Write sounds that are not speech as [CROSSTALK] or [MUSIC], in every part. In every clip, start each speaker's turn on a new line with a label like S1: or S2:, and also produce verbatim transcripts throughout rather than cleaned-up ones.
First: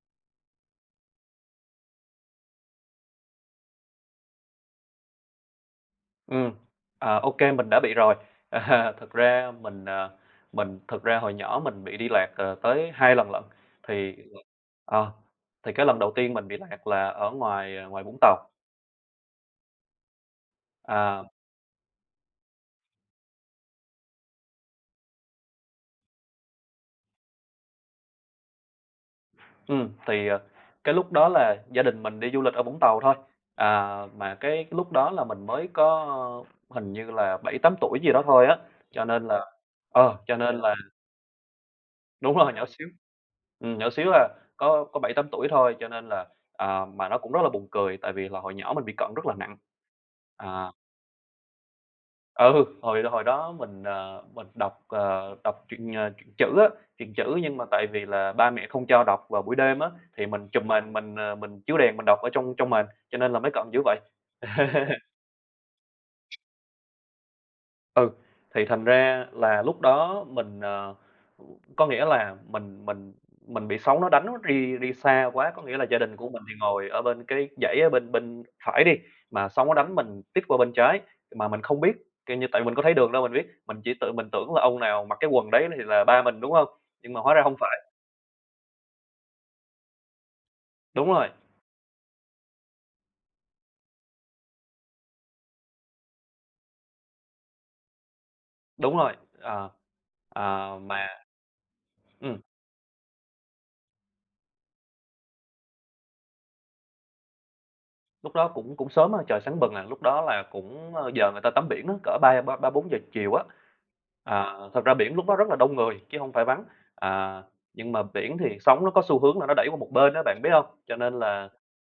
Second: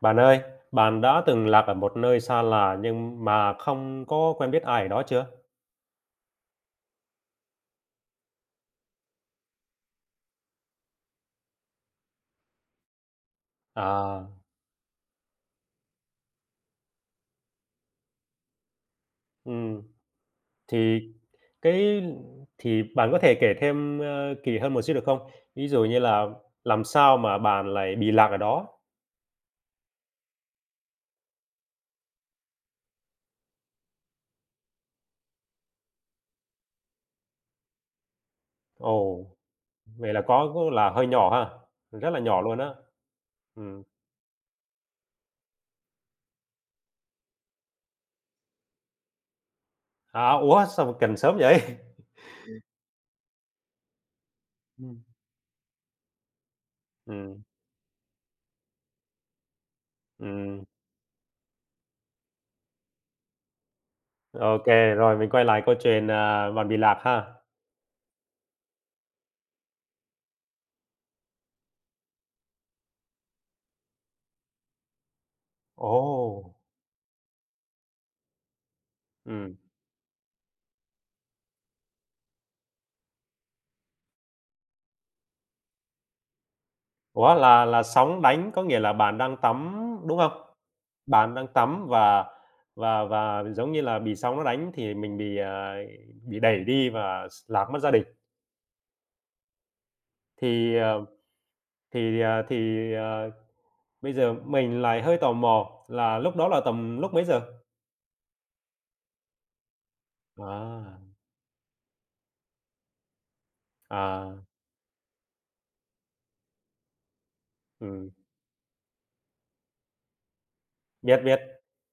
S1: Bạn ơi, bạn đã từng lạc ở một nơi xa lạ nhưng mà không có quen biết ai ở đó chưa?
S2: Ừ, à, ô mình đã bị rồi. [LAUGHS] À, thực ra mình, à, mình thực ra hồi nhỏ mình bị đi lạc, ờ, tới hai lần lận, thì
S1: À,
S2: ờ, thì cái lần đầu tiên mình bị lạc là ở ngoài, à, ngoài Vũng Tàu.
S1: ừm, thì
S2: À,
S1: cái thì bạn có thể kể thêm, ơ, kỹ hơn một xíu được không? Ví dụ như là làm sao mà bạn lại bị lạc ở đó?
S2: ừm, thì, ờ, cái lúc đó là gia đình mình đi du lịch ở Vũng Tàu thôi, à, mà cái lúc đó là mình mới có hình như là bảy tám tuổi gì đó thôi á, cho
S1: Ồ,
S2: nên là
S1: vậy
S2: ờ,
S1: là
S2: cho
S1: có
S2: nên
S1: có
S2: là
S1: là hơi nhỏ ha, rất là
S2: đúng
S1: nhỏ
S2: rồi,
S1: luôn
S2: nhỏ
S1: á.
S2: xíu. Ừm,
S1: Ừm,
S2: nhỏ xíu à, có có bảy tám tuổi thôi, cho nên là, à, mà nó cũng rất là buồn cười, tại vì là hồi nhỏ mình bị cận rất là nặng.
S1: à, ủa,
S2: À,
S1: sao mà cần sớm vậy? [LAUGHS]
S2: ừ, hồi hồi đó mình, ờ, mình đọc,
S1: Ừm,
S2: ờ, đọc truyện, ờ, truyện chữ á, truyện chữ
S1: ừm,
S2: nhưng mà tại vì là ba mẹ không cho đọc vào buổi đêm á, thì mình
S1: ừm,
S2: chùm mền mình, ờ, mình chiếu đèn mình đọc ở trong trong mền, cho nên là mới cận dữ vậy.
S1: ô
S2: [LAUGHS]
S1: rồi mình quay lại câu chuyện, à, bạn bị lạc ha.
S2: Ừ, thì thành ra là lúc đó mình, ờ, có nghĩa là mình mình mình bị sóng nó đánh đi đi xa quá, có nghĩa là gia đình của mình
S1: Ồ,
S2: thì ngồi ở bên cái dãy ở bên bên phải đi, mà
S1: ừm.
S2: sóng nó đánh mình tít qua bên trái, mà mình không biết, kiểu như, tại mình có thấy đường đâu mình biết, mình chỉ tự mình tưởng là ông nào mặc cái quần đấy thì là ba mình, đúng không? Nhưng mà hóa
S1: Ủa,
S2: ra không
S1: là
S2: phải.
S1: là sóng đánh có nghĩa là bạn đang tắm, đúng không?
S2: Đúng rồi,
S1: Bạn đang tắm và và và giống như là bị sóng nó đánh thì mình bị, à, bị đẩy đi và s lạc mất gia đình.
S2: đúng rồi. Ờ,
S1: Thì,
S2: ờ,
S1: ờ,
S2: mà
S1: thì,
S2: ừm,
S1: ờ, thì, ờ, bây giờ mình lại hơi tò mò là lúc đó là tầm lúc mấy giờ?
S2: lúc đó cũng cũng sớm á, trời sáng bừng à, lúc đó là cũng,
S1: À,
S2: ơ, giờ người ta tắm biển á, cỡ ba ba ba bốn giờ chiều á.
S1: à,
S2: À, thật ra biển lúc đó rất là đông người chứ không phải vắng, à, nhưng mà
S1: ừm,
S2: biển thì sóng nó có xu hướng là nó đẩy qua một bên đó, bạn biết không? Cho nên
S1: biết, biết.
S2: là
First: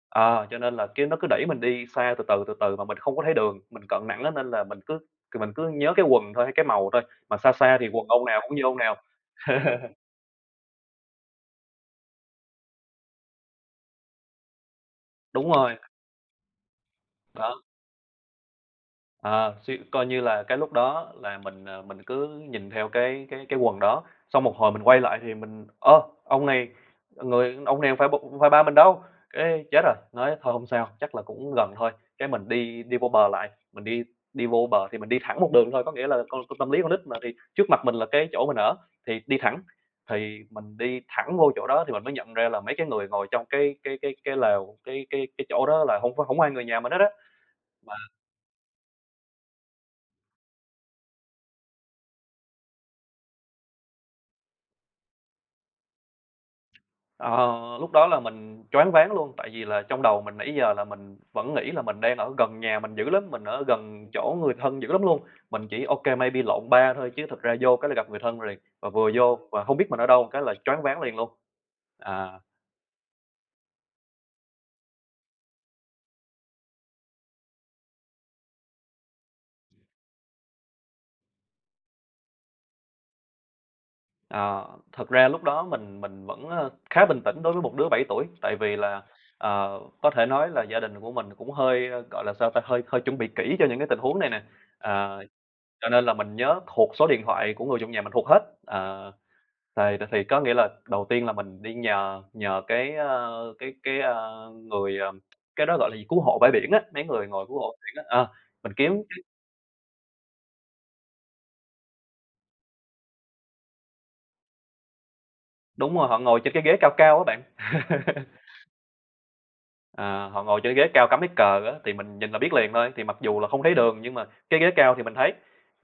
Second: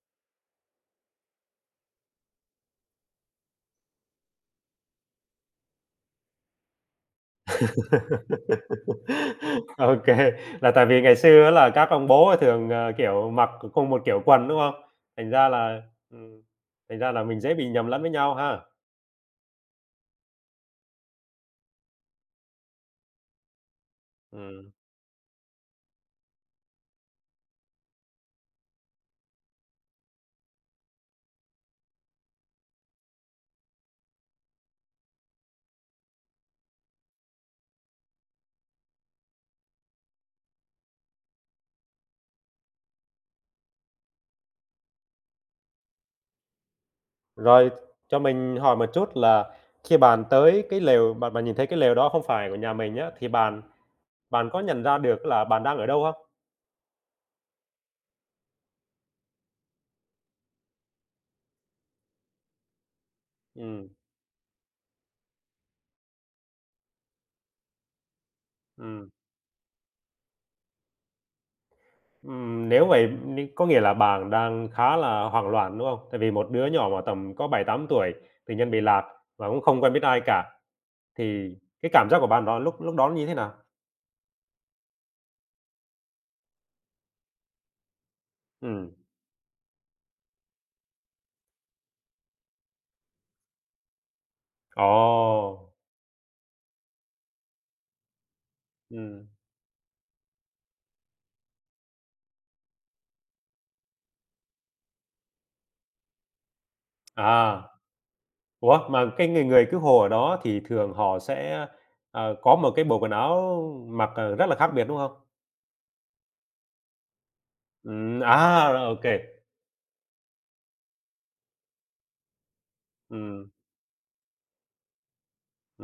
S2: ờ, cho nên là cái nó cứ đẩy mình đi xa từ từ, từ từ mà mình không có thấy đường, mình cận nặng á nên là mình cứ mình cứ nhớ cái quần thôi, hay cái màu thôi, mà xa xa thì quần ông nào cũng như ông nào.
S1: [LAUGHS] OK, là tại vì ngày xưa á là các ông bố thường, ờ, kiểu, mặc cùng một kiểu quần, đúng không? Thành ra
S2: Đúng rồi,
S1: là ừm, Thành ra là mình dễ
S2: đó.
S1: bị nhầm lẫn với nhau ha.
S2: Ờ, suy coi như là cái lúc đó là mình, ờ, mình cứ nhìn theo cái cái cái quần đó, xong một hồi
S1: Ừm,
S2: mình quay lại thì mình: "Ơ, ông này người ông này hông phải, b hông phải ba mình đâu!" Cái chết rồi, nói thôi hông sao, chắc là cũng gần thôi, cái mình đi đi vô bờ lại, mình đi đi vô bờ thì mình đi thẳng một đường thôi, có nghĩa là con con tâm lý con nít mà, thì trước mặt mình là cái chỗ mình ở, thì đi thẳng. Thì mình đi thẳng vô chỗ đó thì mình mới nhận ra là mấy cái người ngồi trong cái cái cái cái lều, cái cái cái chỗ đó là không có hổng ai người nhà mình hết á.
S1: rồi cho mình hỏi một chút là khi bạn tới cái lều bạn bạn nhìn thấy cái lều đó không phải của nhà mình á, thì bạn bạn có nhận ra được là bạn đang ở đâu không?
S2: Ờ, lúc đó là mình choáng váng luôn, tại vì là trong đầu mình nãy giờ là mình vẫn nghĩ là mình đang ở gần nhà mình dữ lắm, mình ở
S1: Ừm,
S2: gần chỗ người thân dữ lắm luôn. Mình chỉ, ok maybe lộn ba thôi chứ thực ra vô cái là gặp người thân liền, và
S1: ừm.
S2: vừa vô và không biết mình ở đâu cái là choáng váng liền luôn. À,
S1: Ừm, nếu vậy n có nghĩa là bạn đang khá là hoảng loạn, đúng không? Tại vì một đứa nhỏ mà tầm có bảy tám tuổi tự nhiên bị lạc và cũng không quen biết ai cả, thì cái cảm giác của bạn đó lúc lúc đó nó như thế nào?
S2: ờ, thật ra lúc đó mình mình vẫn, ơ, khá bình tĩnh đối với một đứa bảy tuổi, tại vì
S1: Ừ,
S2: là, ờ, có thể nói là gia đình của mình cũng hơi, ơ, gọi là, sao ta, hơi hơi chuẩn bị kỹ cho những cái tình huống này nè.
S1: ồ!
S2: À Cho nên là mình nhớ thuộc số điện thoại của người trong nhà, mình thuộc hết. Ờ,
S1: Ừm.
S2: thì thì có nghĩa là đầu tiên là mình đi nhờ nhờ cái, ơ, cái cái, ơ, người, ờ, cái đó gọi là gì, cứu hộ bãi biển á, mấy người ngồi cứu
S1: À,
S2: hộ biển á, ờ, mình
S1: ủa,
S2: kiếm
S1: mà cái người người cứu hộ ở đó thì thường họ sẽ, ờ, có một cái bộ quần áo mặc, ờ, rất là khác biệt, đúng không?
S2: đúng rồi, họ ngồi trên cái ghế cao cao á bạn.
S1: Ừm, à, rồi, ô ừ.
S2: À, họ ngồi trên ghế cao cắm cái cờ á, thì mình nhìn là biết liền thôi, thì mặc dù là
S1: Ừm,
S2: không thấy đường nhưng mà cái ghế cao thì mình thấy.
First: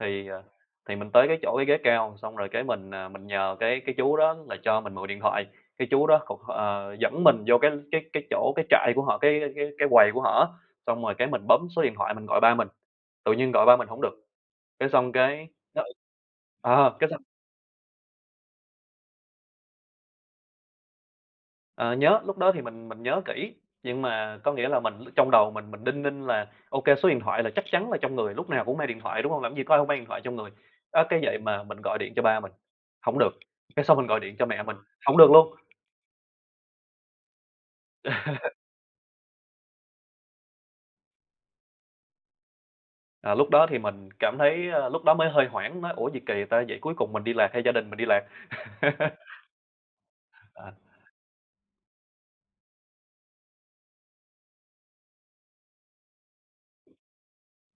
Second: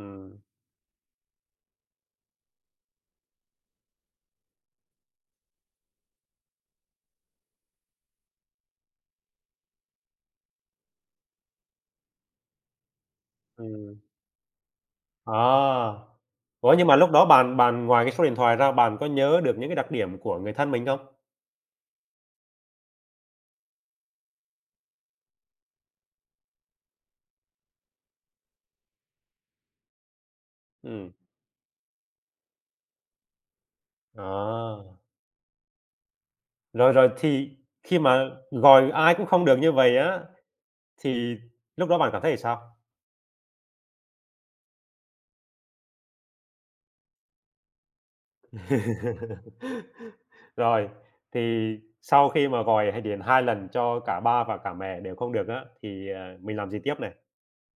S2: Thì, ờ, thì mình tới cái chỗ cái ghế cao, xong rồi cái mình, à, mình nhờ cái cái chú đó là cho mình mượn điện thoại, cái chú đó cột ờ, dẫn mình vô cái cái cái chỗ cái trại của họ, cái cái cái quầy của họ á, xong rồi cái mình bấm số điện thoại mình gọi ba mình, tự nhiên gọi ba mình hổng được, cái xong cái nó
S1: à. Ủa, nhưng
S2: ờ,
S1: mà
S2: cái.
S1: lúc đó bạn bạn ngoài cái số điện thoại ra bạn có nhớ được những cái đặc điểm của người thân mình không?
S2: Ờ, nhớ, lúc đó thì mình mình nhớ kỹ, nhưng mà có nghĩa là mình trong đầu mình mình đinh ninh là ok số điện thoại là chắc chắn là trong người, lúc nào cũng mang điện thoại, đúng không? Làm gì có ai không mang điện thoại trong người. Á,
S1: Ừm,
S2: cái vậy mà mình gọi điện cho ba mình, không được, cái xong mình gọi điện cho mẹ mình,
S1: à.
S2: không được luôn.
S1: Rồi, rồi thì khi mà
S2: [LAUGHS]
S1: gọi ai cũng không được như vậy á, thì lúc đó bạn cảm thấy sao?
S2: Ờ, lúc đó thì mình cảm thấy, ơ, lúc đó mới hơi hoảng, nói: "Ủa, gì kỳ ta, vậy cuối cùng mình đi lạc hay gia đình mình đi lạc?" [LAUGHS]
S1: [LAUGHS]
S2: Ờ.
S1: Rồi, thì sau khi mà gọi hay điện hai lần cho cả ba và cả mẹ đều không được á, thì, ờ, mình làm gì tiếp này?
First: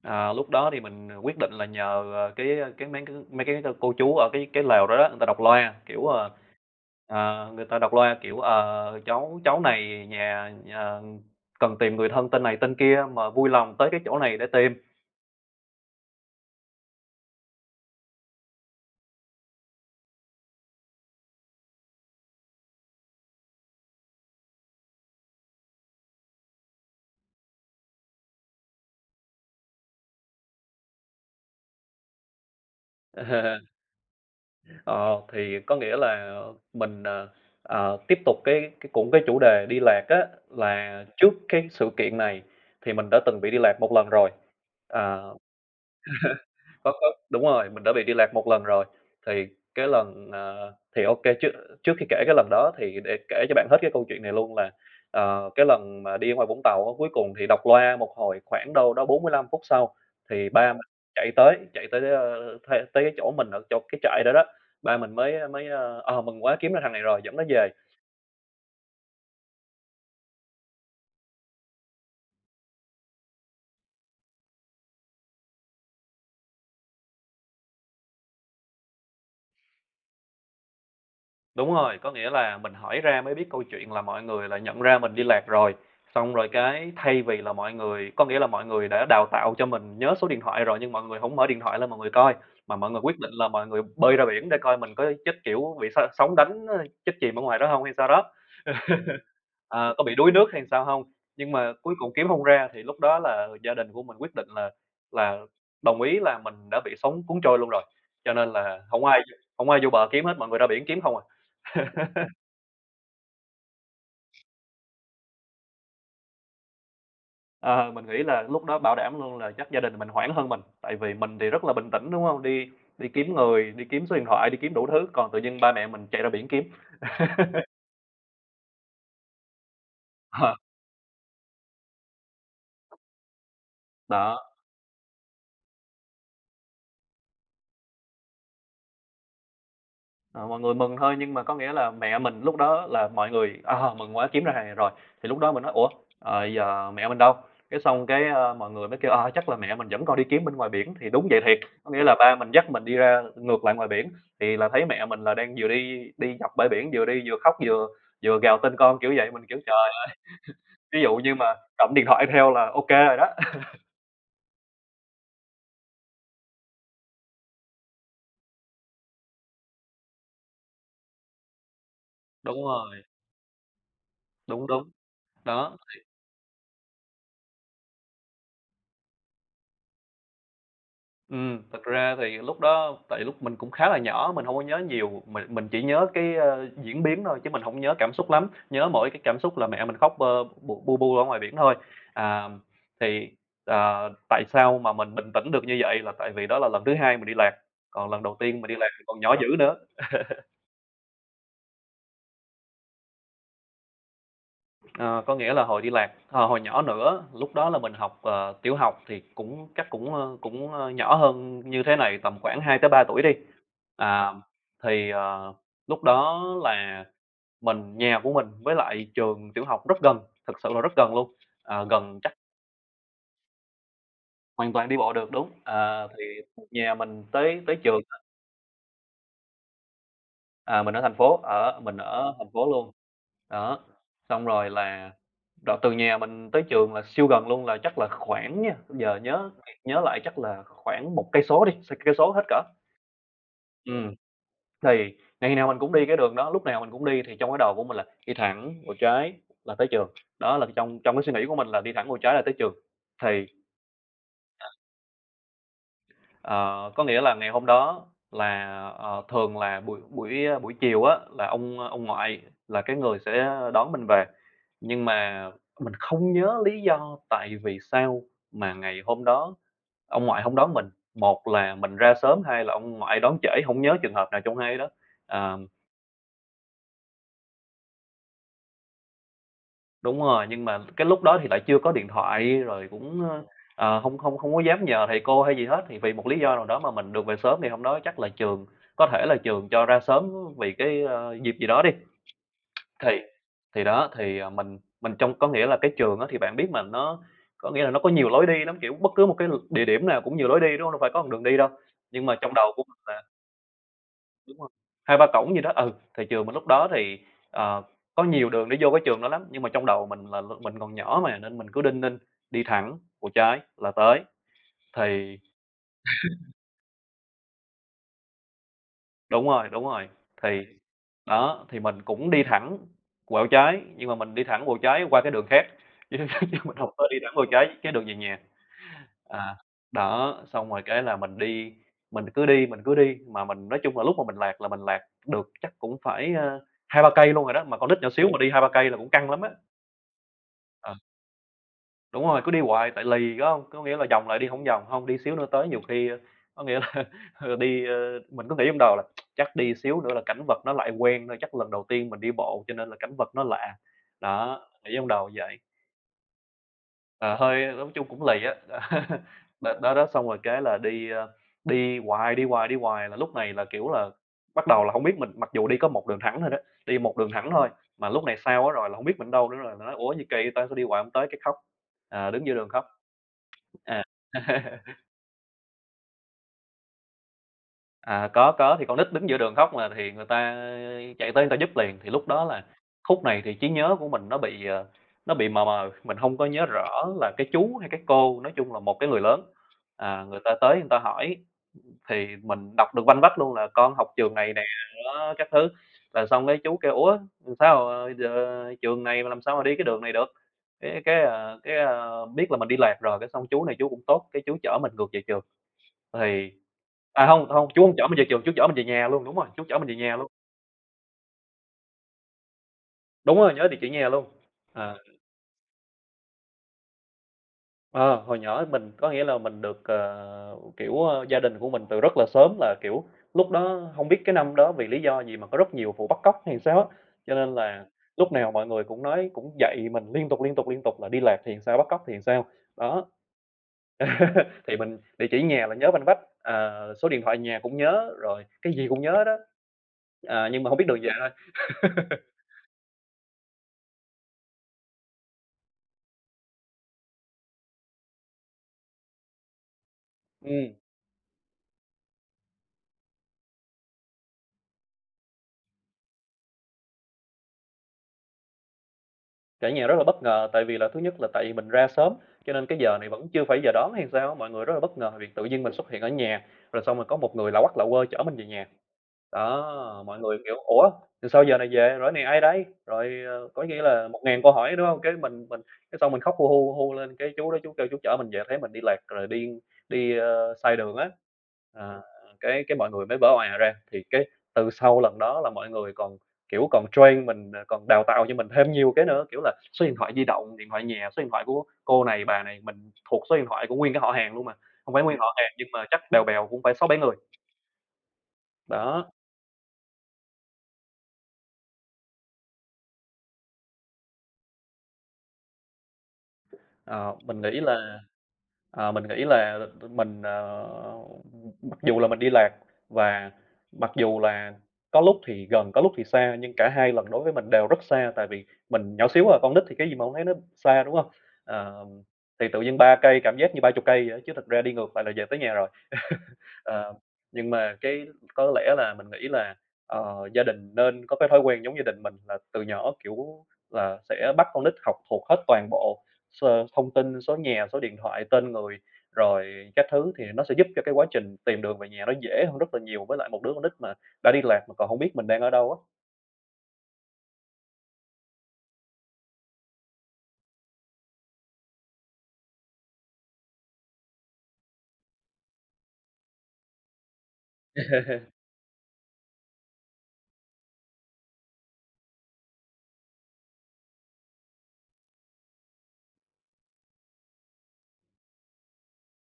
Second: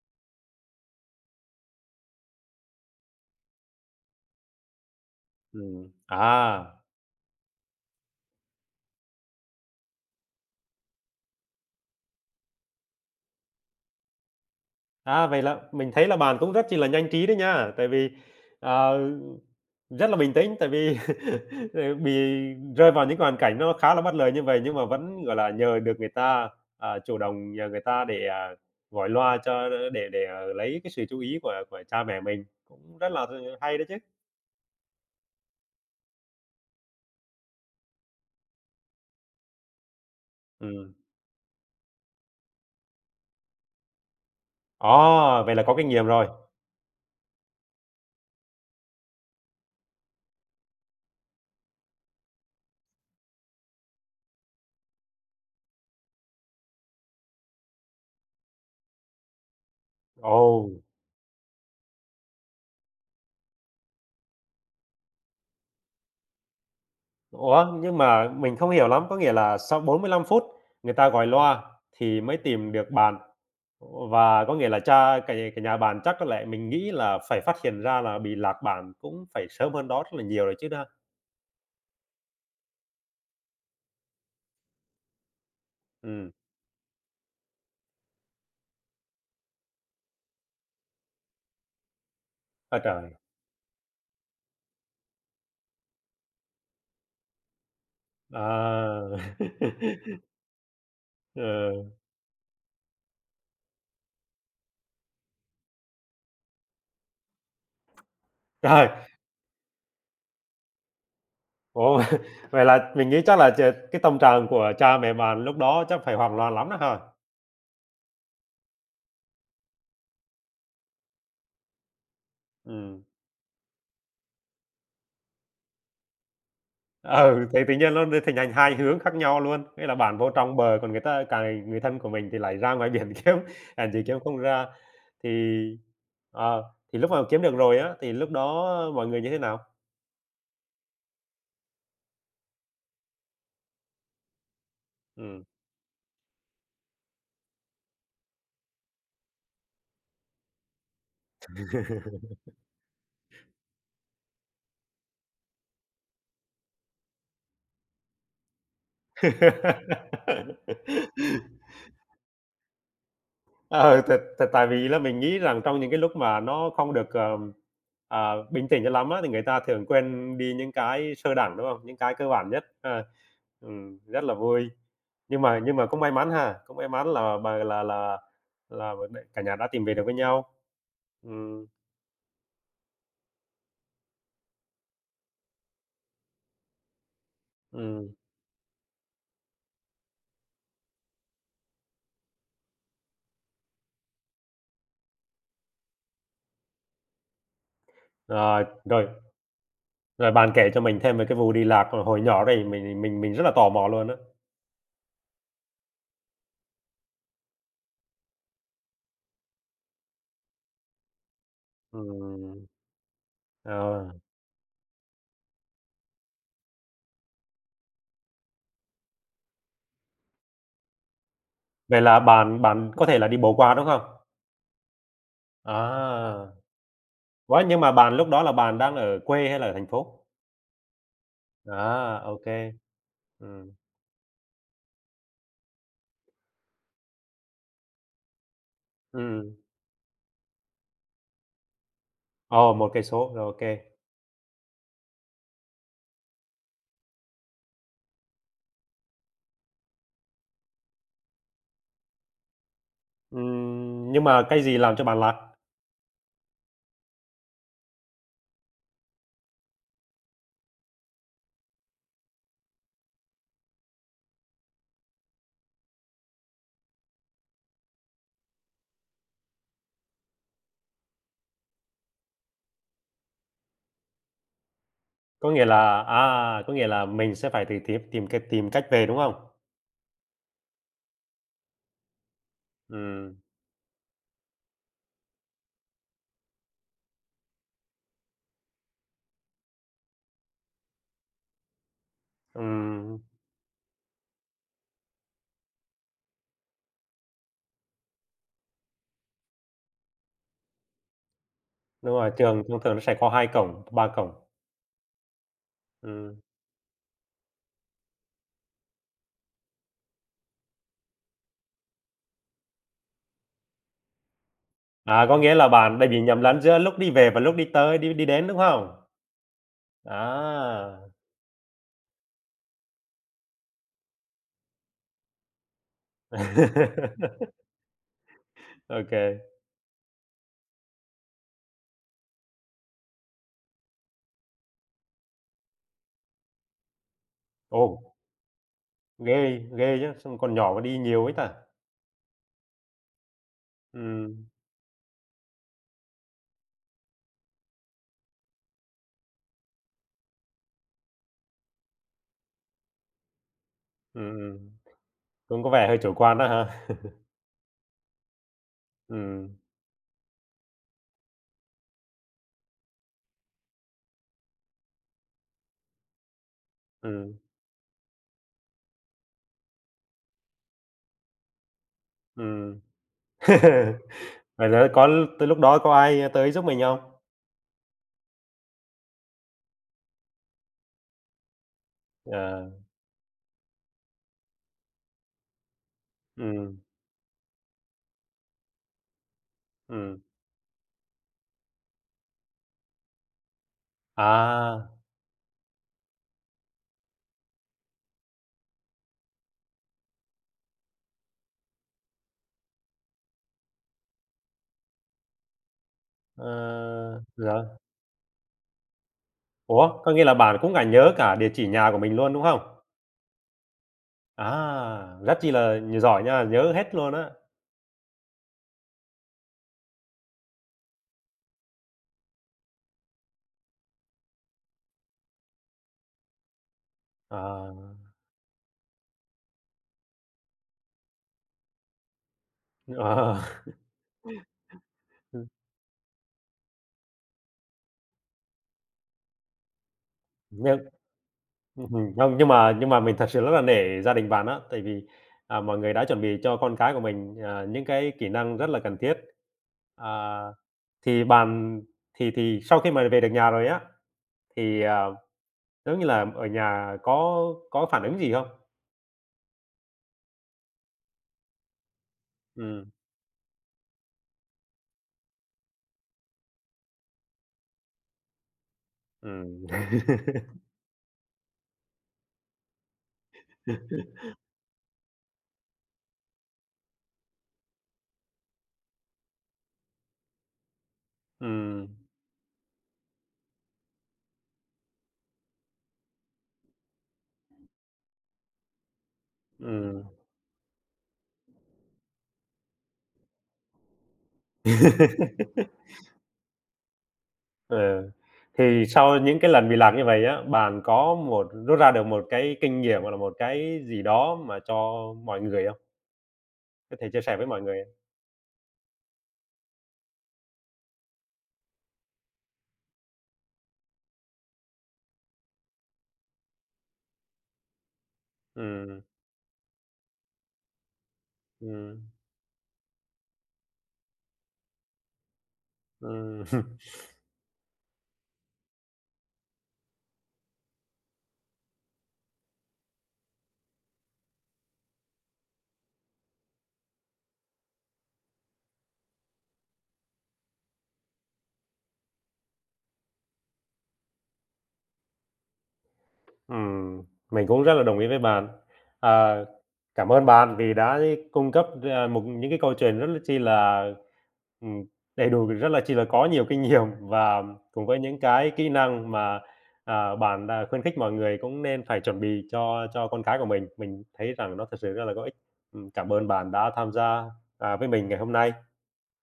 S2: Ờ, lúc đó thì mình quyết định là nhờ, ờ, cái, ờ, cái mấy cái mấy cái cô chú ở cái cái lều đó đó, người ta đọc
S1: Ừ,
S2: loa, kiểu, ờ,
S1: à.
S2: ờ, người ta đọc loa, kiểu, ờ, "Cháu cháu này nhà nhà cần tìm người thân tên này tên kia mà vui lòng tới cái chỗ này để tìm."
S1: À, vậy là mình thấy là bạn cũng rất chi là nhanh trí đấy nha, tại vì, ờ, rất là bình tĩnh, tại vì, [LAUGHS] ờ, bị rơi vào những hoàn cảnh nó khá là bất lợi như vậy nhưng mà vẫn, gọi là, nhờ được người ta, à, chủ động nhờ người ta để, à, gọi loa cho để để, ờ, lấy cái sự chú ý của của cha mẹ mình, cũng rất là hay đấy
S2: [LAUGHS]
S1: chứ.
S2: Ờ, thì có nghĩa là mình, ờ, ờ, tiếp tục cái cái cũng cái chủ đề đi lạc á,
S1: Ừm.
S2: là trước cái sự kiện này thì mình đã từng bị đi lạc một lần rồi. Ờ.
S1: Ồ, vậy là có kinh nghiệm rồi.
S2: Có có đúng rồi, mình đã bị đi lạc một lần rồi. Thì cái lần, ờ thì ok, trước trước khi kể cái lần đó thì để kể cho bạn hết cái câu chuyện này luôn là, ờ, cái lần mà đi ở ngoài Vũng Tàu á, cuối cùng thì đọc loa một hồi khoảng đâu đó bốn mươi lăm phút sau thì
S1: Ồ.
S2: ba mình chạy tới, chạy tới, ơ, thê tới cái chỗ mình ở chỗ cái trại đó đó, ba mình mới mới, ơ, "Ờ, mừng quá, kiếm ra thằng này rồi, dẫn nó
S1: Ủa,
S2: về."
S1: nhưng mà mình không hiểu lắm, có nghĩa là sau bốn mươi lăm phút người ta gọi loa thì mới tìm được bạn, và có nghĩa là cha cái cái nhà bạn chắc có lẽ mình nghĩ là phải phát hiện ra là bị lạc bạn cũng phải sớm hơn đó rất là nhiều rồi chứ ha?
S2: Đúng rồi, có nghĩa là mình hỏi ra mới biết câu chuyện là mọi người là nhận ra mình đi lạc rồi,
S1: Ừm.
S2: xong rồi cái thay vì là mọi người có nghĩa là mọi người đã đào tạo cho mình nhớ số điện thoại rồi nhưng mọi người không mở điện thoại lên mọi người coi, mà
S1: Ôi
S2: mọi người
S1: trời!
S2: quyết định là mọi người bơi ra biển để coi mình có chết, kiểu, bị s sóng đánh, ơ, chết chìm ở ngoài đó không hay sao đó,
S1: À!
S2: [LAUGHS] ờ, có bị
S1: [LAUGHS]
S2: đuối nước hay sao không. Nhưng mà
S1: Ừ,
S2: cuối cùng kiếm không ra thì lúc đó là gia đình của mình quyết định là là đồng ý là mình đã bị sóng cuốn trôi luôn rồi, cho nên là
S1: trời!
S2: không ai không ai vô bờ kiếm hết, mọi người ra biển kiếm không à.
S1: Ủa, [LAUGHS] vậy là mình nghĩ chắc là ch cái tâm trạng của cha mẹ bạn lúc đó chắc phải hoảng loạn lắm đó ha?
S2: Ờ, mình nghĩ là lúc đó bảo đảm luôn là chắc gia đình mình hoảng hơn mình, tại vì mình thì rất là bình tĩnh, đúng không? Đi
S1: Ừm.
S2: đi kiếm người, đi kiếm số điện thoại, đi kiếm đủ thứ, còn tự nhiên ba mẹ mình chạy ra biển kiếm.
S1: Ừ, thì tự nhiên nó đi thành thành hai hướng khác nhau luôn, nghĩa là bạn vô
S2: Ờ,
S1: trong bờ, còn người ta càng người thân của mình thì lại ra ngoài biển [LAUGHS] kiếm, làm gì kiếm không
S2: đó,
S1: ra. Thì, ờ, thì lúc mà kiếm được rồi á, thì lúc đó mọi người như thế nào?
S2: ờ, mọi người mừng thôi nhưng mà có nghĩa là mẹ mình lúc đó là mọi người, ờ, mừng quá kiếm ra hàng rồi, thì lúc
S1: Ừm.
S2: đó mình nói: "Ủa, ờ, giờ mẹ mình đâu?" Cái xong cái, ơ, mọi người mới kêu: "Ờ, chắc là mẹ mình vẫn còn đi kiếm bên ngoài biển." Thì đúng vậy thiệt, có nghĩa là ba mình dắt mình đi ra ngược lại ngoài biển, thì là thấy mẹ mình là đang vừa đi đi dọc bãi biển, vừa đi vừa khóc vừa vừa gào tên con, kiểu vậy. Mình, kiểu, trời.
S1: [LAUGHS]
S2: Ví dụ như mà cầm điện thoại theo là ô kê rồi đó. [LAUGHS]
S1: Ờ, thật thật tại vì là mình nghĩ rằng trong những cái lúc mà nó không được, ờm, ờ, bình tĩnh cho lắm á, thì người ta thường quên đi những cái sơ đẳng, đúng không? Những cái cơ bản
S2: Đúng
S1: nhất,
S2: rồi,
S1: ờ, ừm, rất là
S2: đúng,
S1: vui.
S2: đúng,
S1: Nhưng mà nhưng
S2: đó.
S1: mà cũng may mắn ha, cũng may mắn là bà là là là cả nhà đã tìm về được với nhau.
S2: Ừm,
S1: Ừm,
S2: thực ra thì lúc đó tại lúc mình cũng khá là nhỏ, mình hông có nhớ nhiều, mình mình chỉ nhớ cái, ơ, diễn biến thôi chứ mình hổng nhớ
S1: ừm,
S2: cảm xúc lắm, nhớ mỗi cái cảm xúc là mẹ mình khóc, ơ, bu bu bu ở ngoài biển thôi. À, thì, ờ, Tại sao mà mình bình tĩnh được như vậy là tại vì đó là lần thứ hai mình đi lạc, còn lần đầu tiên
S1: rồi,
S2: mình đi lạc mình
S1: rồi,
S2: còn nhỏ dữ nữa.
S1: rồi bạn kể cho mình thêm về cái vụ đi lạc hồi nhỏ đây, mình mình mình rất là tò mò luôn á.
S2: Ờ, có nghĩa là hồi đi lạc ờ, hồi nhỏ nữa, lúc đó là mình học, ờ, tiểu học thì cũng chắc cũng, ơ, cũng, ơ, nhỏ hơn như thế này, tầm khoảng
S1: Ừm,
S2: hai tới ba tuổi đi.
S1: ờ,
S2: À, thì, ờ, Lúc đó là mình nhà của mình với lại trường tiểu học rất gần, thực sự là rất gần luôn, ờ,
S1: vậy
S2: gần
S1: là
S2: chắc
S1: bạn bạn có thể là đi bộ qua, đúng không?
S2: hoàn toàn đi bộ được, đúng.
S1: À,
S2: À, thì nhà mình tới
S1: ủa,
S2: tới
S1: nhưng mà
S2: trường,
S1: bạn lúc đó là bạn đang ở quê hay là ở thành phố?
S2: à, mình ở thành phố, ở mình
S1: À,
S2: ở
S1: ok,
S2: thành phố
S1: kê.
S2: luôn.
S1: Ừm,
S2: Đó, xong rồi là đoạn từ nhà mình tới trường là siêu gần luôn, là chắc là khoảng nha, giờ nhớ
S1: ừm,
S2: nhớ lại chắc là khoảng một cây số đi, s cây số hết cỡ.
S1: ồ, một cây số, rồi, ô,
S2: Ừm, thì ngày nào mình cũng đi cái đường đó, lúc nào mình cũng đi thì trong cái đầu của mình là đi thẳng vào trái là tới trường, đó là trong trong cái suy nghĩ của mình là đi thẳng vào trái là tới trường. Thì
S1: ừm. Nhưng mà cái gì làm cho bạn lạc?
S2: Ờ, có nghĩa là ngày hôm đó là, ờ, thường là buổi buổi, ờ, buổi chiều á là ông ờ, ông ngoại là cái người sẽ đón mình về, nhưng mà mình không nhớ lý do tại vì sao mà ngày hôm đó ông ngoại không đón mình. Một là mình ra sớm, hai là ông ngoại đón trễ, không nhớ trường hợp nào trong hai đó.
S1: Có
S2: Ờ.
S1: nghĩa là à, có nghĩa là mình sẽ phải tìm tìm tìm cái tìm cách về, đúng không?
S2: Đúng rồi, nhưng mà cái lúc đó thì lại chưa có điện thoại, rồi cũng,
S1: Ừm,
S2: ơ, ờ, không hông hông có dám nhờ thầy cô hay gì hết, thì vì một lý do nào đó mà mình được về sớm thì hôm đó chắc là trường có thể là trường cho ra sớm vì cái, ơ, dịp gì đó đi. Thì
S1: ừm,
S2: thì đó, thì, ờ, mình mình trong có nghĩa là cái trường á thì bạn biết mà, nó có nghĩa là nó có nhiều lối đi lắm, kiểu, bất cứ một cái địa điểm nào cũng nhiều lối đi, đúng không? Đâu phải có một đường đi đâu.
S1: đúng
S2: Nhưng
S1: rồi,
S2: mà trong
S1: trường
S2: đầu
S1: thường
S2: của
S1: thường
S2: mình.
S1: nó sẽ có hai cổng, ba cổng.
S2: Đúng rồi, hai ba cổng gì đó, ừ, thì
S1: Ừm.
S2: trường mình lúc đó thì, ờ, có nhiều đường để vô cái trường đó lắm, nhưng mà trong đầu mình là l mình còn nhỏ mà, nên mình cứ đinh ninh, đi thẳng, của trái là tới.
S1: À,
S2: Thì
S1: có nghĩa là bạn đã bị nhầm lẫn giữa lúc đi về và lúc đi tới đi đi đến, đúng không?
S2: đúng rồi, đúng rồi, thì
S1: À!
S2: đó, thì mình cũng đi thẳng quẹo trái, nhưng mà mình đi thẳng quẹo trái qua cái đường khác, [LAUGHS] chứ chứ mình hông có đi thẳng quẹo
S1: [LAUGHS]
S2: trái cái đường về nhà.
S1: OK.
S2: À, đó, xong rồi cái là mình đi, mình cứ đi, mình cứ đi, mà mình nói chung là lúc mà mình lạc là mình lạc được chắc cũng phải, ơ, hai ba cây luôn rồi đó, mà
S1: Ồ,
S2: con nít nhỏ xíu mà đi hai ba cây là cũng căng lắm
S1: ghê
S2: á.
S1: ghê chứ, sao còn nhỏ mà
S2: Ờ,
S1: đi nhiều ấy ta?
S2: Đúng rồi, cứ đi hoài tại lì, có không? Có nghĩa là vòng lại đi
S1: Ừm,
S2: không vòng, không đi xíu nữa tới nhiều khi, ơ, có nghĩa là, [LAUGHS] đi, ơ mình cứ nghĩ trong đầu là chắc đi xíu nữa là cảnh vật nó lại quen thôi, chắc lần đầu tiên mình đi bộ cho nên là cảnh vật nó lạ.
S1: ừm,
S2: Đó,
S1: ừm,
S2: nghĩ trong đầu vậy.
S1: cũng có vẻ hơi chủ quan đó ha? [LAUGHS]
S2: Ờ, Hơi nói chung cũng lì á. [LAUGHS]
S1: Ừm,
S2: Đợt đó đó xong rồi cái là đi, ơ, đi hoài, đi hoài, đi hoài là lúc này là, kiểu là, bắt đầu là không biết mình mặc dù đi có một đường thẳng thôi đó, đi một đường
S1: ừm,
S2: thẳng thôi, mà lúc này sao á rồi là không biết mình đâu nữa rồi, nó nói: "Ủa, như kỳ ta, sao đi hoài không tới?" Cái khóc, à, đứng giữa đường
S1: ừm.
S2: khóc.
S1: [LAUGHS]
S2: À.
S1: Vậy là
S2: [LAUGHS]
S1: có tới lúc đó có ai tới giúp mình không?
S2: À, có, có, thì con nít đứng giữa đường khóc mà, thì người ta chạy tới người ta giúp liền, thì lúc đó là
S1: Ờ.
S2: khúc này thì trí nhớ của mình nó bị, ờ, nó bị mờ mờ, mình không có nhớ
S1: Ừm,
S2: rõ là cái chú hay cái cô, nói chung là một cái người lớn,
S1: ừm.
S2: à, người ta tới người ta hỏi thì mình đọc được vanh vách luôn là "Con học trường này nè"
S1: À,
S2: đó, các thứ. Là xong cái chú kêu: "Ủa, sao, ờ, giờ trường này mà làm sao mà đi cái đường này được?" Cái cái, ờ, cái, ờ, biết là mình đi lạc rồi, cái xong chú này chú cũng tốt, cái chú chở mình ngược về trường. Thì.
S1: ờ,
S2: À, hông,
S1: rồi.
S2: hông, chú hông chở mình về trường, chú chở mình về nhà luôn, đúng rồi, chú chở mình về
S1: Ủa, có
S2: nhà
S1: nghĩa
S2: luôn.
S1: là bạn cũng cả nhớ cả địa chỉ nhà của mình luôn, đúng không?
S2: Đúng rồi, nhớ địa chỉ nhà luôn. Ờ,
S1: À, rất chi là nh giỏi nha, nhớ hết luôn á.
S2: ờ, Hồi nhỏ mình có nghĩa là mình được, ờ, kiểu, ơ, gia đình của mình từ rất là sớm là, kiểu, lúc đó hông biết cái năm đó vì lý do gì mà có rất nhiều vụ bắt cóc hay sao á, cho
S1: Ờ,
S2: nên
S1: ờ,
S2: là lúc nào mọi người cũng nói cũng dạy mình liên tục, liên tục, liên tục là đi lạc thì sao, bắt cóc thì sao. Đó,
S1: [LAUGHS]
S2: [LAUGHS] thì mình địa chỉ
S1: ừm,
S2: nhà là nhớ banh vách, ờ, số điện thoại nhà cũng nhớ, rồi cái gì cũng nhớ đó, ờ, nhưng mà hông
S1: nhưng
S2: biết đường về thôi.
S1: ừm, không, nhưng mà nhưng mà mình thật sự rất là nể gia đình bạn á, tại vì, à, mọi người đã chuẩn bị cho con cái của mình, à, những cái kỹ năng rất là cần thiết. À,
S2: Ừm.
S1: thì bạn thì thì sau khi mà về được nhà rồi á, thì, à, giống như là, ở nhà có có phản ứng gì không?
S2: Cả nhà rất là bất ngờ, tại vì là thứ nhất là tại vì mình ra sớm, cho nên cái
S1: Ừm.
S2: giờ này vẫn chưa phải giờ đón hay sao mọi người rất là bất ngờ về việc tự nhiên mình xuất hiện ở nhà, rồi xong rồi có một người lạ hoắc lạ quơ chở mình về nhà.
S1: Ừm.
S2: Đó, mọi người,
S1: [LAUGHS]
S2: kiểu, "Ủa, sao giờ này về? Rồi này ai đấy? Rồi, ờ, có nghĩa là một ngàn câu hỏi, đúng không?" Cái mình mình cái xong mình khóc hu hu, hu lên, cái chú đó chú kêu chú chở mình về, thấy mình đi lạc rồi đi đi, ơ, sai đường á.
S1: Ừm,
S2: Ờ, cái cái mọi người mới vỡ òa ra, thì cái từ sau lần đó là mọi người còn, kiểu, còn train mình, ờ, còn đào tạo cho mình thêm nhiều cái nữa, kiểu là, số điện
S1: ừm,
S2: thoại di động, điện thoại nhà, số điện thoại của cô này, bà này, mình thuộc số điện thoại của nguyên cái họ hàng luôn mà, hông phải nguyên họ hàng nhưng mà chắc bèo bèo cũng phải sáu bảy người.
S1: ừ. Thì
S2: Đó,
S1: sau những cái lần bị lạc như vậy á, bạn có một rút ra được một cái kinh nghiệm, hoặc là một cái gì đó mà cho mọi người không? Có thể
S2: ờ,
S1: chia sẻ
S2: mình
S1: với
S2: nghĩ
S1: mọi người không?
S2: là Ờ, mình nghĩ là mình, ờ, mặc dù là mình đi lạc và mặc dù là có lúc thì gần, có lúc thì xa, nhưng cả hai lần đối với mình đều rất xa, tại vì mình
S1: Ừm,
S2: nhỏ xíu à, con nít thì cái gì mà không thấy nó xa, đúng không? Ờ,
S1: ừm,
S2: thì tự nhiên ba cây cảm giác như ba chục cây vậy á, chứ thật ra đi ngược lại là về tới nhà rồi.
S1: ừm. [LAUGHS]
S2: Ờ, nhưng mà cái có lẽ là mình nghĩ là, ờ, gia đình nên có cái thói quen giống gia đình mình là từ nhỏ, kiểu là, sẽ bắt con nít học thuộc hết toàn bộ s thông tin, số nhà, số điện thoại, tên người, rồi các thứ thì nó sẽ giúp cho cái quá trình tìm đường về nhà nó dễ hơn rất là nhiều với lại một đứa con nít mà đã đi lạc mà còn không biết mình đang ở đâu á.
S1: Ừm, mình cũng rất là đồng ý với bạn. À, cảm ơn bạn vì đã cung cấp ra một những cái câu chuyện rất là chi là, ừm, đầy đủ, rất là chi là có nhiều kinh nghiệm [LAUGHS] và cùng với những cái kỹ năng mà, à, bạn đã khuyến khích mọi người cũng nên phải chuẩn bị cho cho con cái của mình. Mình thấy rằng nó thực sự rất là có ích. Ừm, cảm ơn bạn đã tham gia, à, với mình ngày hôm nay.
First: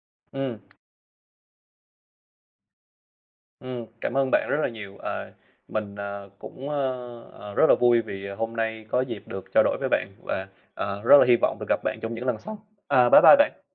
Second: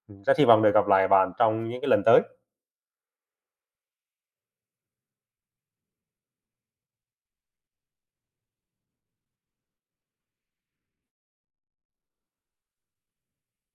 S1: Ừm, rất hy
S2: Ừ,
S1: vọng được gặp lại bạn trong những cái lần tới.
S2: ừm, cảm ơn bạn rất là nhiều. Ờ, mình, ờ, cũng, ơ, ờ, rất là vui vì hôm nay có dịp được trao đổi với bạn và, ờ, rất là hy vọng được gặp bạn trong những lần sau. À, bye bye bạn.